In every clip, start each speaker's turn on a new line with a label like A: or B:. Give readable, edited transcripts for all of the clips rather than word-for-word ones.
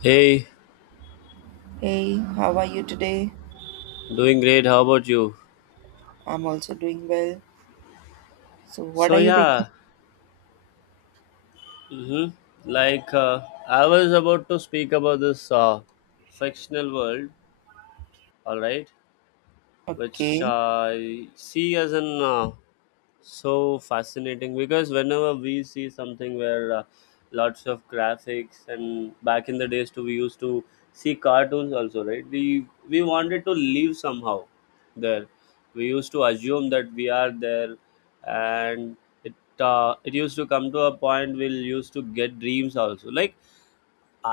A: Hey,
B: Hey, how are you today?
A: doing great. How about you?
B: I'm also doing well. So, what
A: So
B: are you thinking?
A: yeah, hmm like I was about to speak about this fictional world, all right, which
B: Okay,
A: I see as an so fascinating because whenever we see something where lots of graphics, and back in the days too we used to see cartoons also, right, we wanted to live somehow there. We used to assume that we are there, and it it used to come to a point we'll used to get dreams also. Like,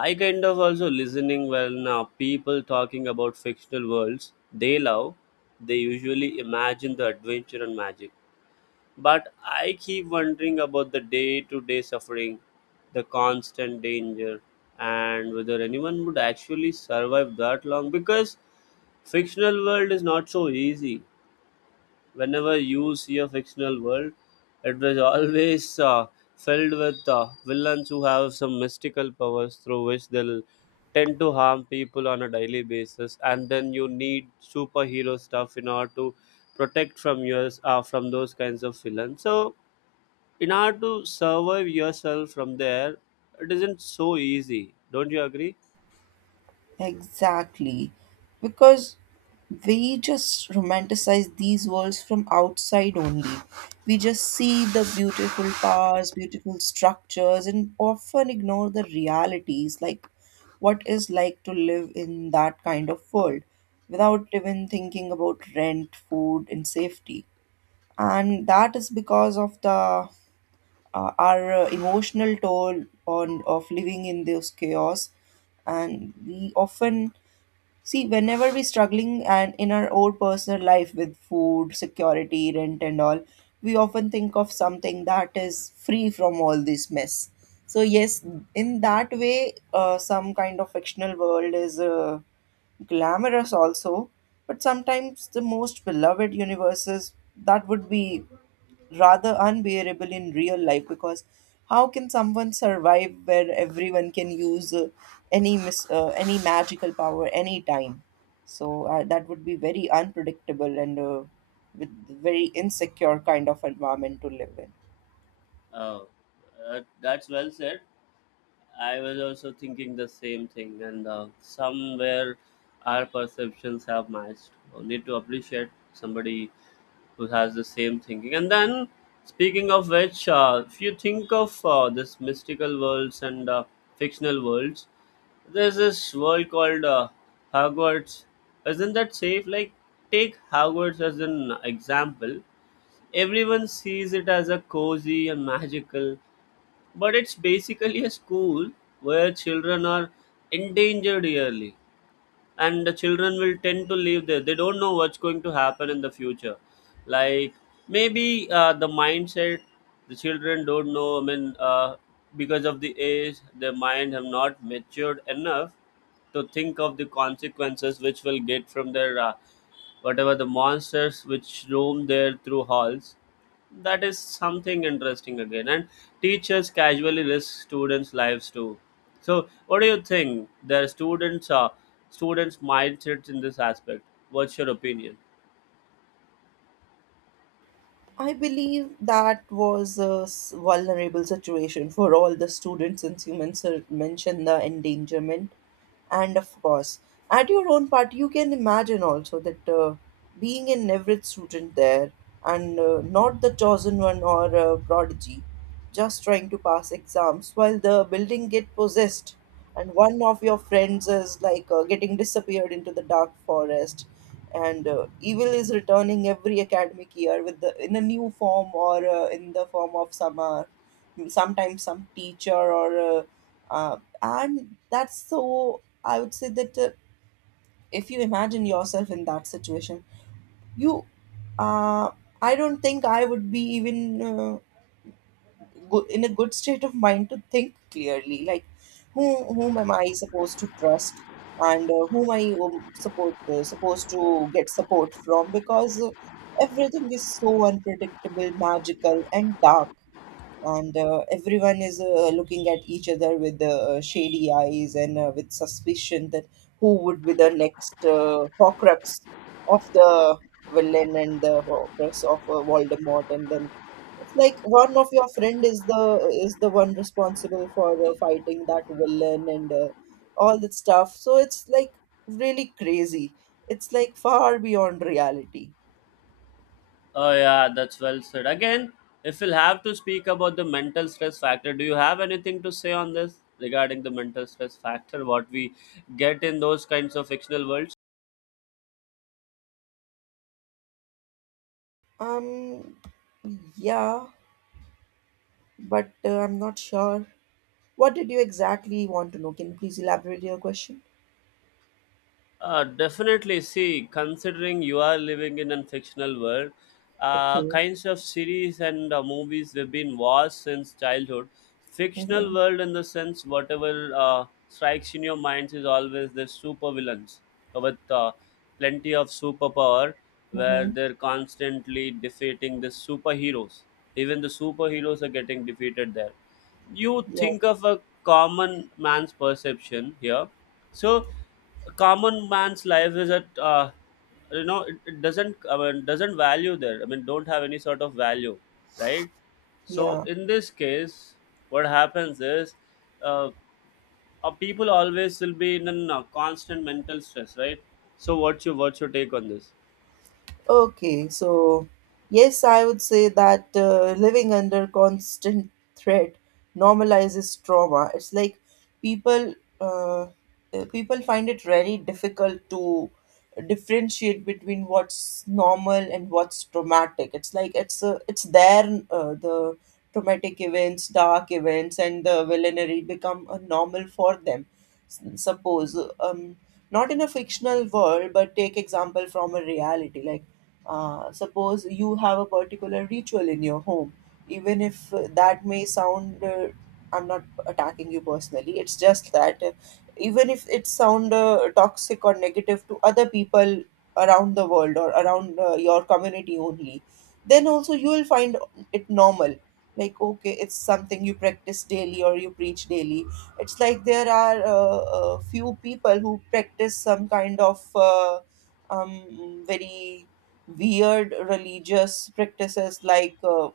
A: I kind of also listening when people talking about fictional worlds they love, they usually imagine the adventure and magic, but I keep wondering about the day to day suffering, the constant danger, and whether anyone would actually survive that long, because fictional world is not so easy. Whenever you see a fictional world, it was always filled with villains who have some mystical powers through which they'll tend to harm people on a daily basis, and then you need superhero stuff in order to protect from those kinds of villains. So in order to survive yourself from there, it isn't so easy, don't you agree?
B: exactly. Because we just romanticize these worlds from outside only. We just see the beautiful towers, beautiful structures, and often ignore the realities, like what is like to live in that kind of world without even thinking about rent, food, and safety. And that is because of the our emotional toll on of living in this chaos. And we often see, whenever we're struggling and in our own personal life with food security, rent and all, we often think of something that is free from all this mess. So yes, in that way, some kind of fictional world is glamorous also. But sometimes the most beloved universes, that would be rather unbearable in real life, because how can someone survive where everyone can use any magical power anytime? So that would be very unpredictable, and with very insecure kind of environment to live in.
A: Oh, that's well said. I was also thinking the same thing, and somewhere our perceptions have matched. We need to appreciate somebody who has the same thinking. And then, speaking of which, if you think of this mystical worlds and fictional worlds, there's this world called Hogwarts. Isn't that safe? Like, take Hogwarts as an example. Everyone sees it as a cozy and magical, but it's basically a school where children are endangered yearly, and the children will tend to live there. They don't know what's going to happen in the future. Like, maybe the mindset, the children don't know, I mean, because of the age their mind have not matured enough to think of the consequences which will get from their whatever the monsters which roam there through halls. That is something interesting again. And teachers casually risk students' lives too. So, what do you think? Their students are students' mindsets in this aspect. What's your opinion?
B: I believe that was a vulnerable situation for all the students, since you mentioned the endangerment. And of course, at your own part, you can imagine also that, being an average student there and not the chosen one or a prodigy, just trying to pass exams while the building get possessed and one of your friends is like getting disappeared into the dark forest, and evil is returning every academic year, with the in a new form, or in the form of some sometimes some teacher, or uh, and that's so, I would say that, if you imagine yourself in that situation, you uh, I don't think I would be even uh, in a good state of mind to think clearly, like whom am I supposed to trust. And whom I support supposed to get support from, because everything is so unpredictable, magical, and dark. And everyone is looking at each other with shady eyes, and with suspicion that who would be the next Horcrux of the villain, and the Horcrux of Voldemort. And then it's like one of your friend is the one responsible for fighting that villain and all that stuff. So it's like really crazy. It's like far beyond reality.
A: Oh yeah, that's well said. Again, if we'll have to speak about the mental stress factor, do you have anything to say on this regarding the mental stress factor? What we get in those kinds of fictional worlds?
B: Um, yeah, but I'm not sure. What did you exactly want to know? Can you please elaborate your question?
A: Definitely. See, considering you are living in a fictional world,
B: Okay.
A: kinds of series and movies have been watched since childhood. Fictional
B: Mm-hmm.
A: world, in the sense, whatever strikes in your minds is always the supervillains with plenty of superpower, where
B: Mm-hmm.
A: they're constantly defeating the superheroes. Even the superheroes are getting defeated there. You
B: Yeah.
A: think of a common man's perception here. So a common man's life is at it doesn't, I mean, doesn't value there. I mean, don't have any sort of value, right? So
B: Yeah.
A: in this case, what happens is, uh, people always will be in a constant mental stress, right? So what's your take on this?
B: Okay, so yes, I would say that living under constant threat normalizes trauma. It's like people, uh, people find it very difficult to differentiate between what's normal and what's traumatic. It's like it's there. The traumatic events, dark events, and the villainy become a normal for them. Suppose not in a fictional world, but take example from a reality, like suppose you have a particular ritual in your home. Even if that may sound, I'm not attacking you personally, it's just that even if it sound toxic or negative to other people around the world, or around your community only, then also you will find it normal. Like, okay, it's something you practice daily or you preach daily. It's like there are few people who practice some kind of very weird religious practices, like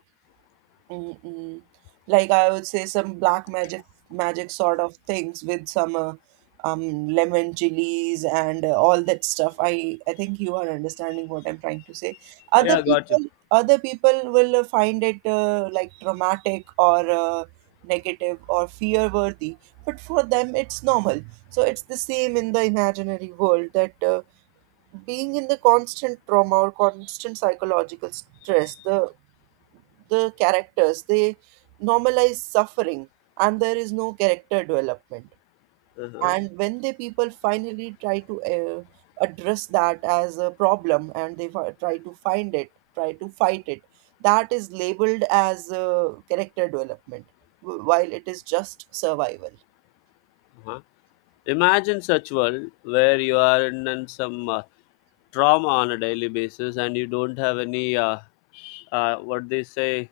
B: mm, mm, like I would say some black magic sort of things, with some lemon chilies and all that stuff. I think you are understanding what I'm trying to say. Other
A: Yeah, got you.
B: people other people will find it, like traumatic or negative or fear worthy, but for them it's normal. So it's the same in the imaginary world, that, being in the constant trauma or constant psychological stress, the characters, they normalize suffering. And there is no character development. And when the people finally try to address that as a problem, and they try to find it, try to fight it, that is labeled as character development, while it is just survival.
A: Uh-huh. Imagine such world where you are in some trauma on a daily basis and you don't have any what they say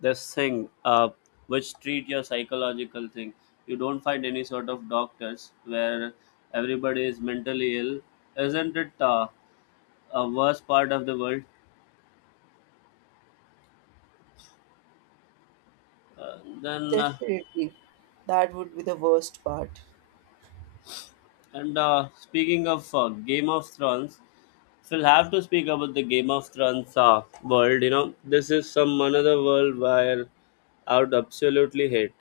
A: this thing which treat your psychological thing. You don't find any sort of doctors where everybody is mentally ill. Isn't it a worst part of the world? Then.
B: Definitely, that would be the worst part.
A: And speaking of Game of Thrones, we'll have to speak about the Game of Thrones world. This is some another world where I would absolutely hate,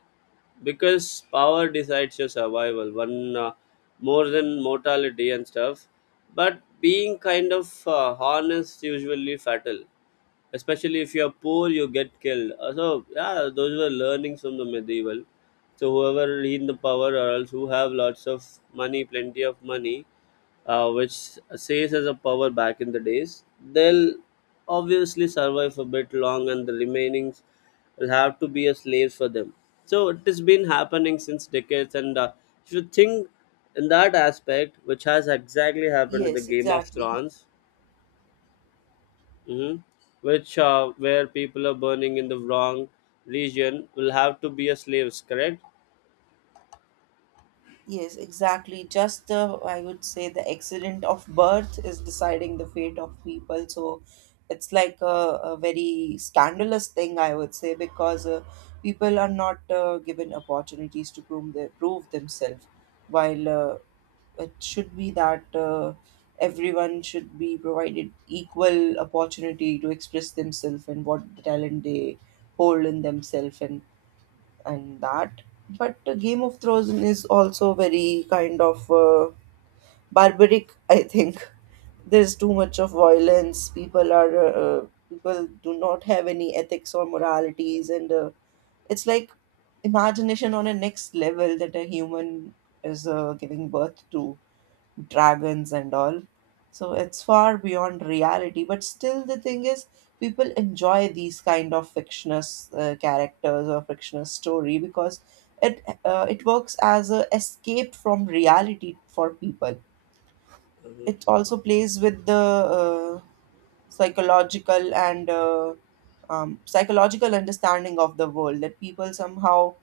A: because power decides your survival. One, more than mortality and stuff, but being kind of honest usually fatal, especially if you're poor you get killed. So yeah, those were learnings from the medieval. So whoever in the power or else who have lots of money, plenty of money, which says as a power back in the days, they'll obviously survive a bit long and the remaining will have to be a slave for them. So it has been happening since decades, and if you think in that aspect, which has exactly happened in the
B: Yes,
A: game of
B: exactly.
A: thrones. hmm which, where people are burning in the wrong region will have to be a slaves, correct?
B: Yes, exactly. Just the, I would say, the accident of birth is deciding the fate of people. So it's like a very scandalous thing, I would say, because people are not given opportunities to prove themselves. While it should be that, everyone should be provided equal opportunity to express themselves and what the talent they hold in themselves, and that. But Game of Thrones is also very kind of barbaric. I think there's too much of violence. People are people do not have any ethics or moralities, and it's like imagination on a next level, that a human is giving birth to dragons and all. So it's far beyond reality, but still the thing is, people enjoy these kind of fictitious characters or fictitious story, because it works as a escape from reality for people.
A: Mhm.
B: It also plays with the psychological and psychological understanding of the world, that people somehow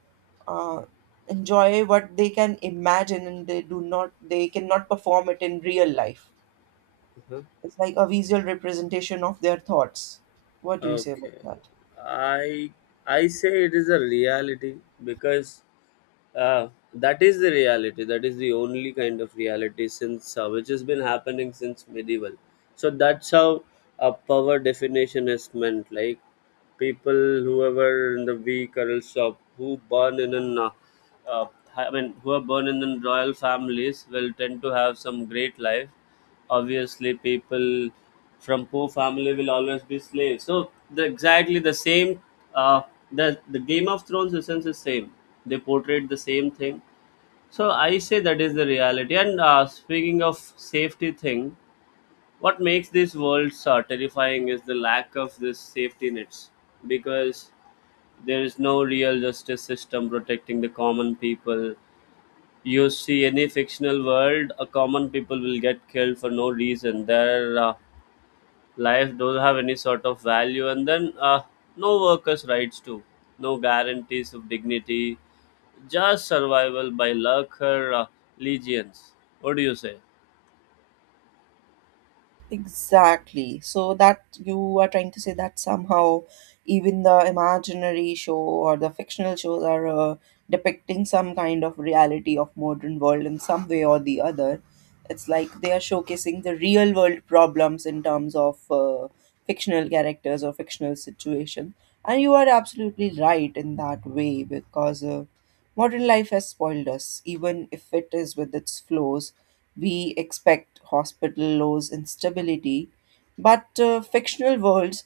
B: uh, enjoy what they can imagine, and they do not, they cannot perform it in real life.
A: Mhm.
B: It's like a visual representation of their thoughts. What do you say about
A: Okay.
B: that?
A: I I say it is a reality, because uh, that is the reality. That is the only kind of reality, since which has been happening since medieval. So that's how a power definition is meant. Like, people, whoever in the weak or else who born in an uh, I mean, who are born in the royal families will tend to have some great life. Obviously, people from poor family will always be slaves, so the exactly the same. uh, the game of thrones essence is same. They portrayed the same thing. So I say that is the reality. And speaking of safety thing, what makes this world terrifying is the lack of this safety nets, because there is no real justice system protecting the common people. You see any fictional world, a common people will get killed for no reason there. Life don't have any sort of value, and then no workers rights too, no guarantees of dignity, just survival by luck or legions. What do you say?
B: Exactly. So that you are trying to say that somehow, even the imaginary show or the fictional shows are depicting some kind of reality of modern world in some way or the other. It's like they are showcasing the real world problems in terms of fictional characters or fictional situation. And you are absolutely right in that way, because modern life has spoiled us. Even if it is with its flaws, we expect hospital laws and stability, but fictional worlds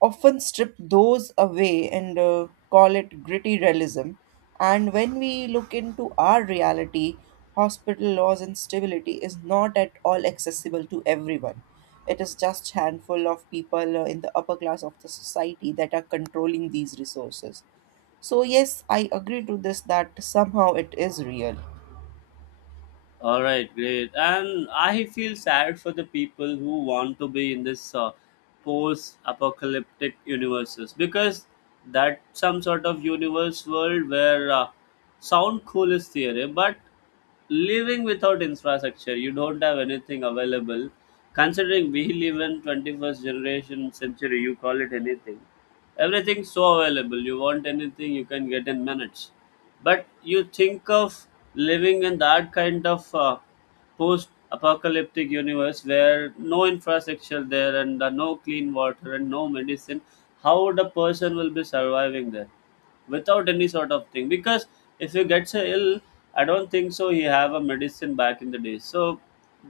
B: often strip those away and call it gritty realism. And when we look into our reality, hospital laws and stability is not at all accessible to everyone. It is just handful of people in the upper class of the society that are controlling these resources. So yes, I agree to this that somehow it is real.
A: All right, great. And I feel sad for the people who want to be in this post-apocalyptic universes, because that's some sort of universe world where sound cool is theory, but living without infrastructure, you don't have anything available. Considering we live in 21st generation century, you call it anything. Everything's so available. You want anything, you can get in minutes, but you think of living in that kind of post-apocalyptic universe where no infrastructure there and no clean water and no medicine. How the person will be surviving there? Without any sort of thing, because if he gets ill, I don't think so he have a medicine back in the day. So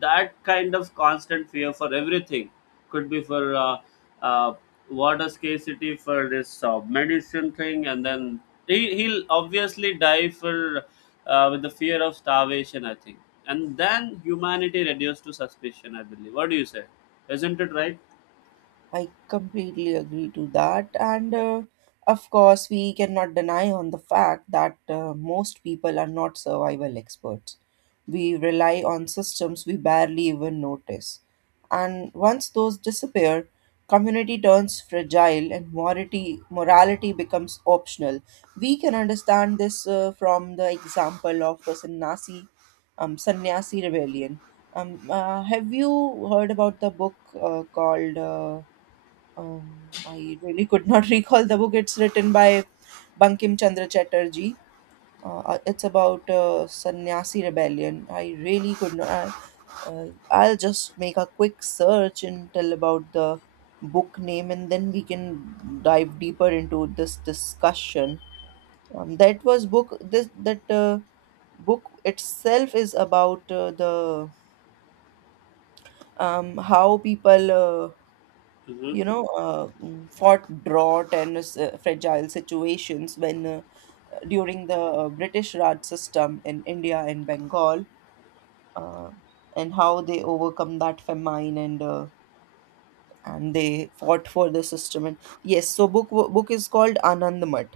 A: that kind of constant fear for everything could be for uh, water scarcity, for this medicine thing, and then he'll obviously die for with the fear of starvation, I think. And then humanity reduced to suspicion, I believe. What do you say? Isn't it right?
B: I completely agree to that. And of course, we cannot deny on the fact that most people are not survival experts. We rely on systems we barely even notice. And once those disappear, community turns fragile, and morality becomes optional. We can understand this from the example of the sannyasi rebellion. Have you heard about the book called, I really could not recall the book. It's written by Bankim Chandra Chatterjee. It's about Sannyasi Rebellion. I really could not. I'll just make a quick search and tell about the book name, and then we can dive deeper into this discussion. That was book. This that book itself is about, the how people,
A: Hmm.
B: fought drought and fragile situations, when during the British Raj system in India and Bengal, uh, and how they overcome that famine, and they fought for the system. And yes, so book is called Anand Math.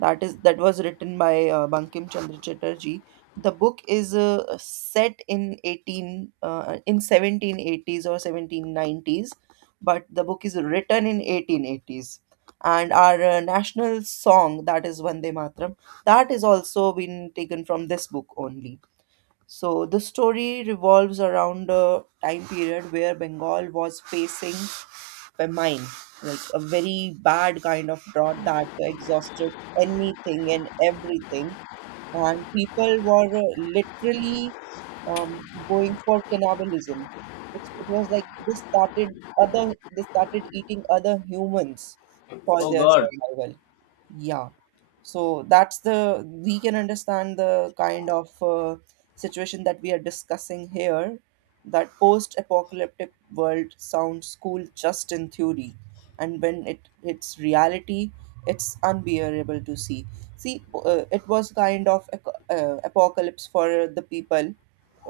B: That is, that was written by Bankim Chandra Chatterjee. The book is set in 1780s or 1790s, but the book is written in 1880s. And our national song, that is Vande Matram, that is also been taken from this book only. So the story revolves around a time period where Bengal was facing famine, like a very bad kind of drought that exhausted anything and everything. And people were literally going for cannibalism. It's, it was like they started eating other humans for
A: Oh
B: their
A: God.
B: survival. Yeah, so that's the, we can understand the kind of situation that we are discussing here, that post apocalyptic world sounds cool just in theory, and when it hits reality, it's unbearable to see. It was kind of apocalypse for the people,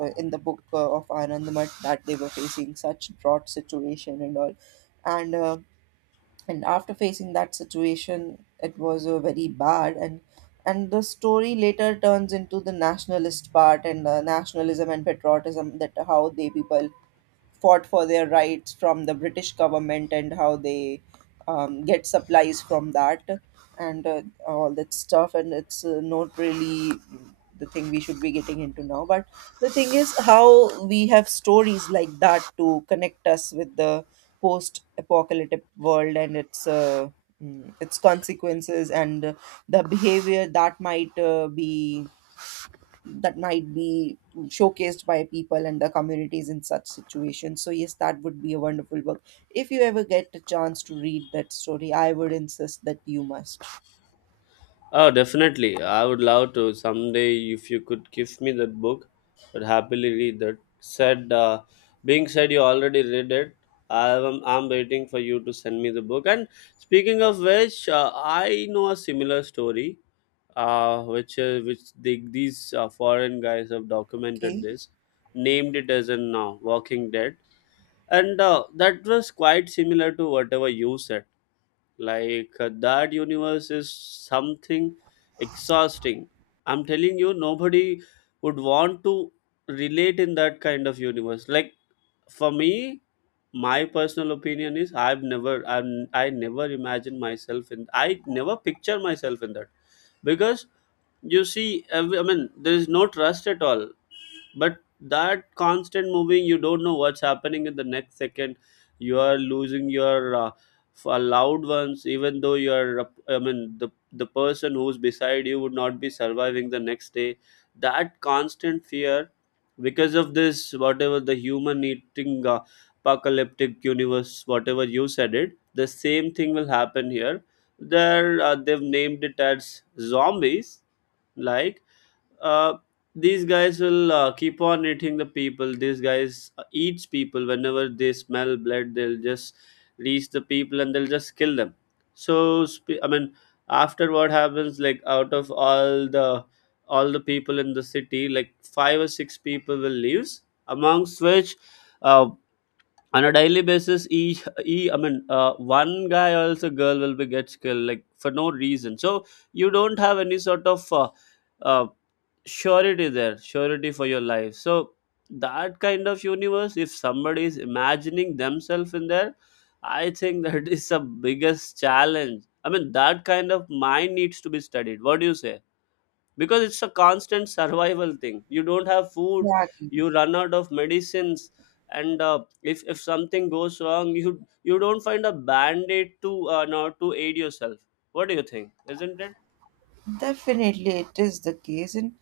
B: in the book of Anandamat, that they were facing such drought situation and all. and uh, and after facing that situation, it was a very bad. And the story later turns into the nationalist part, and nationalism and patriotism, that how they people fought for their rights from the British government, and how they get supplies from that, and all that stuff. And it's not really the thing we should be getting into now. But the thing is, how we have stories like that to connect us with the post apocalyptic world and its. Its consequences and the behavior that might be that might be showcased by people and the communities in such situations. So, yes, that would be a wonderful book. If you ever get a chance to read that story, I would insist that you must.
A: Oh, definitely. I would love to someday if you could give me that book. I'd happily read that. Said, being said, you already read it. I'm waiting for you to send me the book. And speaking of which, I know a similar story, which these foreign guys have documented
B: Okay,
A: this, named it as in Walking Dead, and that was quite similar to whatever you said. Like, that universe is something exhausting. I'm telling you, nobody would want to relate in that kind of universe. Like, for me, my personal opinion is, I never picture myself in that, because you see I mean there is no trust at all. But that constant moving, you don't know what's happening in the next second. You are losing your loved ones, even though you are I mean the person who's beside you would not be surviving the next day. That constant fear, because of this whatever the human eating apocalyptic universe, whatever you said, it the same thing will happen here. There they've named it as zombies. Like, uh, these guys will keep on eating the people. These guys eats people whenever they smell blood. They'll just reach the people and they'll just kill them. So I mean, after what happens, like out of all the people in the city, like five or six people will leaves. Amongst which, uh, on a daily basis each, e I mean, one guy or else a girl will be get killed like for no reason. So you don't have any sort of uh, surety for your life. So that kind of universe, if somebody is imagining themselves in there, I think that is the biggest challenge. I mean, that kind of mind needs to be studied. What do you say? Because it's a constant survival thing, you don't have food,
B: exactly.
A: you run out of medicines. And if something goes wrong, you don't find a band-aid to not to aid yourself. What do you think? Isn't it?
B: Definitely, it is the case, and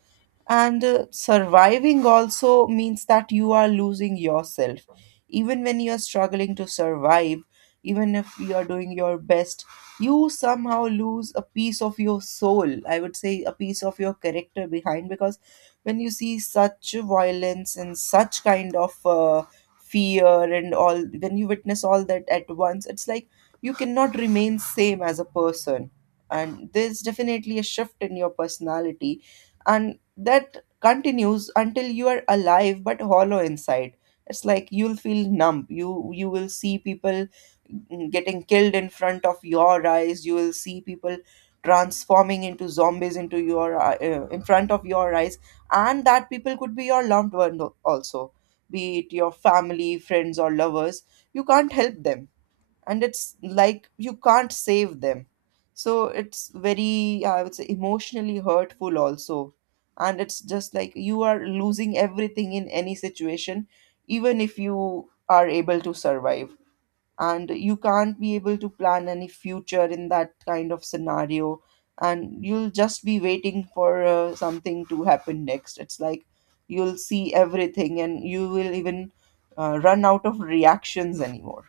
B: surviving also means that you are losing yourself. Even when you are struggling to survive, even if you are doing your best, you somehow lose a piece of your soul. I would say a piece of your character behind, because when you see such violence and such kind of fear and all, when you witness all that at once, it's like you cannot remain same as a person, and there's definitely a shift in your personality, and that continues until you are alive but hollow inside. It's like you'll feel numb. You will see people getting killed in front of your eyes. You will see people transforming into zombies into your in front of your eyes. And that people could be your loved one also, be it your family, friends, or lovers. You can't help them, and it's like you can't save them. So it's very, I would say, emotionally hurtful also. And it's just like you are losing everything in any situation, even if you are able to survive. And you can't be able to plan any future in that kind of scenario, and you'll just be waiting for something to happen next. It's like you'll see everything, and you will even run out of reactions anymore.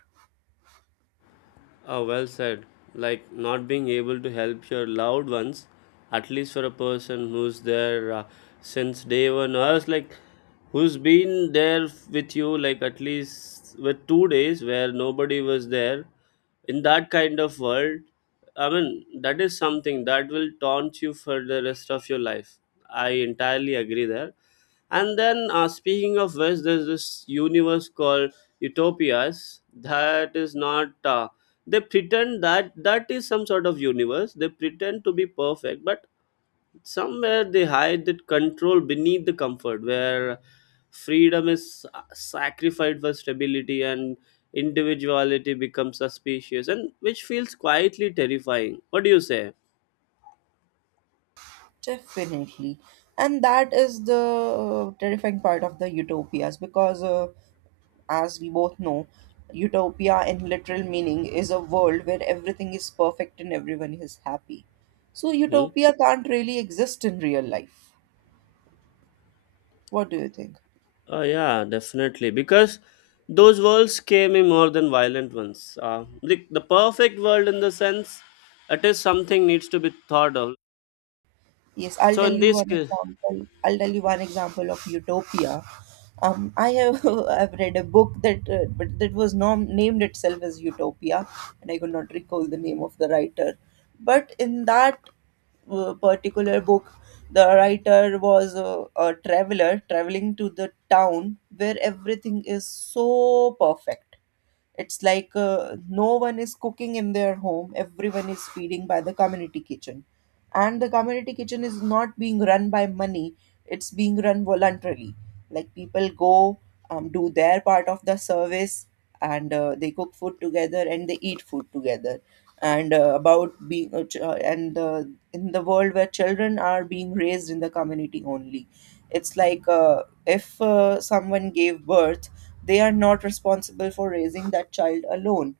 A: Oh, well said. Like, not being able to help your loved ones, at least for a person who's there since day one, or else like who's been there with you, like at least with 2 days where nobody was there. In that kind of world, I mean, that is something that will taunt you for the rest of your life. I entirely agree there. And then, speaking of which, there's this universe called Utopias that is not. They pretend that is some sort of universe, they pretend to be perfect, but somewhere they hide that control beneath the comfort, where freedom is sacrificed for stability and individuality becomes suspicious, and which feels quietly terrifying. What do you say?
B: Definitely. And that is the terrifying part of the utopias, because as we both know, utopia in literal meaning is a world where everything is perfect and everyone is happy. So,
A: Hmm?
B: utopia can't really exist in real life. What do you think?
A: Oh, yeah, definitely, because those worlds scare me more than violent ones, like the perfect world in the sense, it is something needs to be thought of.
B: Yes, I'll
A: So
B: tell
A: in
B: you
A: this
B: one
A: case,
B: example. I'll tell you one example of utopia. I have I've read a book that but that was named itself as Utopia, and I could not recall the name of the writer. But in that particular book, the writer was a traveler traveling to the town where everything is so perfect. It's like no one is cooking in their home, everyone is feeding by the community kitchen. And the community kitchen is not being run by money, it's being run voluntarily. Like people go, do their part of the service, and they cook food together and they eat food together. And in the world where children are being raised in the community only, it's like if someone gave birth, they are not responsible for raising that child alone.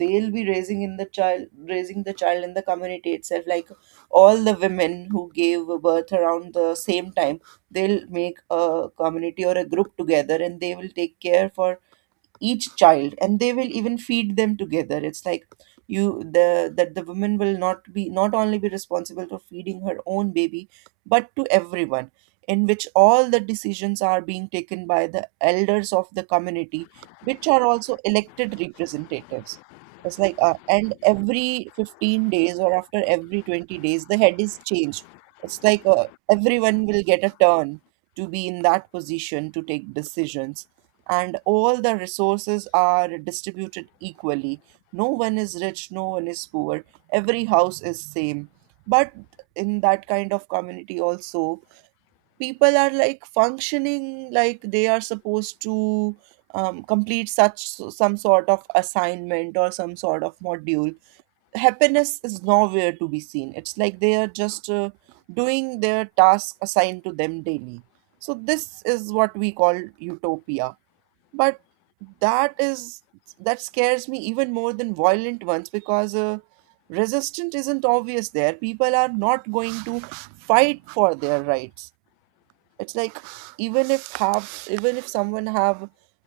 B: They'll be raising in the child Raising the child in the community itself, like all the women who gave birth around the same time, they'll make a community or a group together, and they will take care for each child, and they will even feed them together. It's like you the that the woman will not only be responsible for feeding her own baby, but to everyone. In which all the decisions are being taken by the elders of the community, which are also elected representatives. It's like and every 15 days or after every 20 days the head is changed. It's like everyone will get a turn to be in that position to take decisions, and all the resources are distributed equally. No one is rich, no one is poor, every house is same. But in that kind of community also, people are like functioning like they are supposed to complete such some sort of assignment or some sort of module. Happiness is nowhere to be seen. It's like they are just doing their task assigned to them daily. So this is what we call utopia. But that is, that scares me even more than violent ones, because resistance isn't obvious there. People are not going to fight for their rights. It's like, even if have even if someone have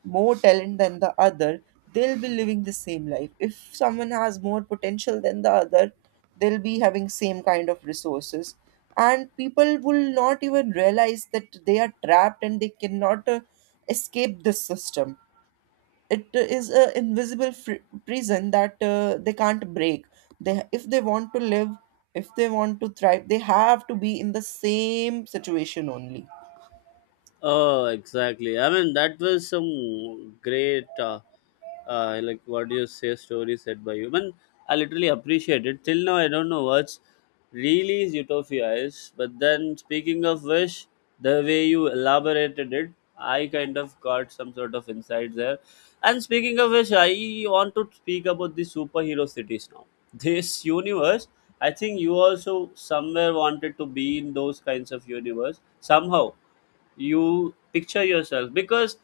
B: more talent than the other, they'll be living the same life. If someone has more potential than the other, they'll be having same kind of resources. And people will not even realize that they are trapped, and they cannot escape this system. It is a invisible prison that they can't break. They If they want to live, if they want to thrive, they have to be in the same situation only.
A: oh, exactly. I mean, that was some great, like, what do you say, story said by you. Man, I literally appreciate it. Till now, I don't know what's really Utopia is. But then, speaking of which, the way you elaborated it, I kind of got some sort of insight there. And speaking of which, I want to speak about the superhero cities now. This universe, I think you also somewhere wanted to be in those kinds of universe somehow, you picture yourself, because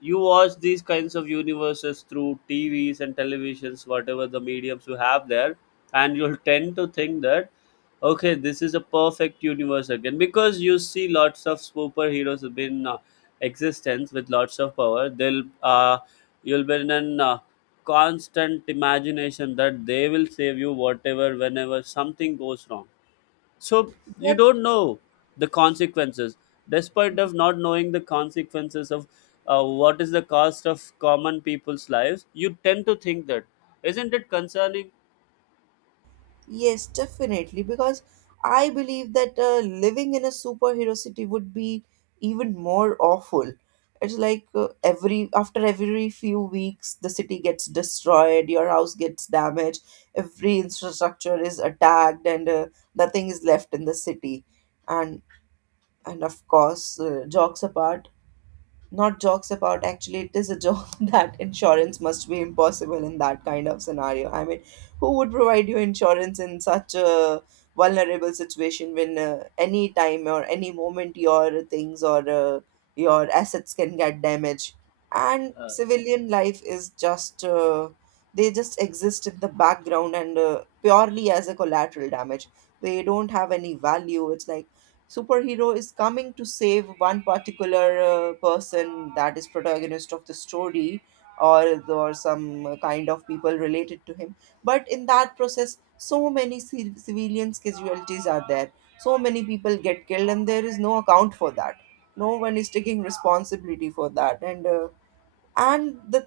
A: you watch these kinds of universes through TVs and televisions, whatever the mediums you have there, and you'll tend to think that, okay, this is a perfect universe again, because you see lots of superheroes have been existence with lots of power. They'll you'll be in an constant imagination that they will save you whatever, whenever something goes wrong, so you
B: But
A: don't know the consequences. Despite of not knowing the consequences of what is the cost of common people's lives, you tend to think that, isn't it concerning?
B: yes, definitely, because I believe that living in a superhero city would be even more awful. It's like every after every few weeks, the city gets destroyed, your house gets damaged, every infrastructure is attacked, and nothing is left in the city. And of course, jokes apart, not jokes apart, actually it is a joke that insurance must be impossible in that kind of scenario. I mean, who would provide you insurance in such a vulnerable situation, when any time or any moment your things or your assets can get damaged. And
A: uh,
B: civilian life is just they just exist in the background and purely as a collateral damage. They don't have any value. It's like superhero is coming to save one particular person, that is protagonist of the story, or some kind of people related to him. But in that process, so many civilians casualties are there. So many people get killed and there is no account for that. No one is taking responsibility for that. And and the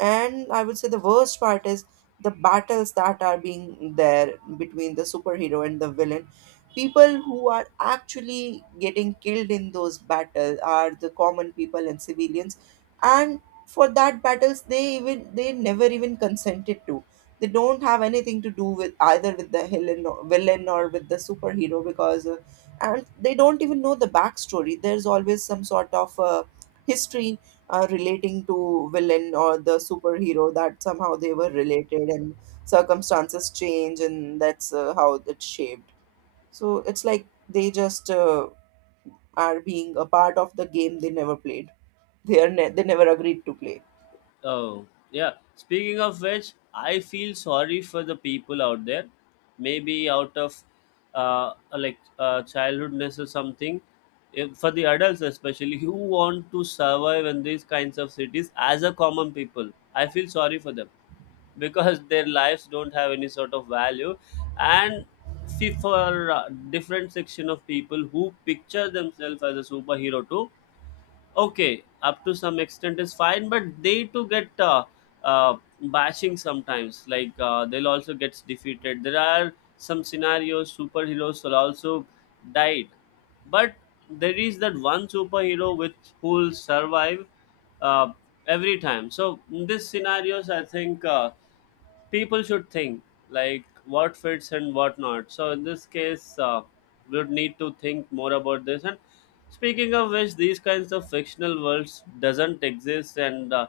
B: and I would say the worst part is the battles that are being there between the superhero and the villain. People who are actually getting killed in those battles are the common people and civilians. And for that battles, they even they never even consented to. They don't have anything to do with either with the villain, or with the superhero, because and they don't even know the backstory. There's always some sort of history relating to villain or the superhero, that somehow they were related, and circumstances change, and that's how it's shaped. So it's like they just are being a part of the game they never played. They never agreed to play.
A: Oh, yeah. Speaking of which, I feel sorry for the people out there. Maybe out of like childhoodness or something, if, for the adults especially, who want to survive in these kinds of cities as a common people. I feel sorry for them, because their lives don't have any sort of value. And see, for different section of people who picture themselves as a superhero too, okay, up to some extent is fine, but they too get uh, bashing sometimes, like they'll also get defeated. There are some scenarios superheroes will also died. But there is that one superhero which, who will survive, uh, every time. So in this scenarios, I think people should think like what fits and what not. So in this case, we would need to think more about this. And speaking of which, these kinds of fictional worlds doesn't exist, and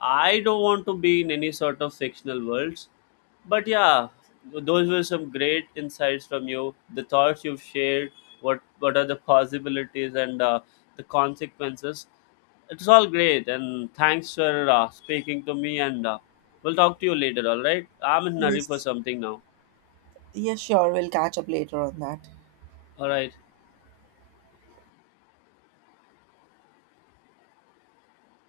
A: I don't want to be in any sort of fictional worlds. But yeah, those were some great insights from you, the thoughts you've shared, what are the possibilities and the consequences. It's all great, and thanks for speaking to me. And we'll talk to you later. All right. I'm in a hurry for
B: Yes,
A: something now.
B: yes, sure, we'll catch up later on that.
A: All right.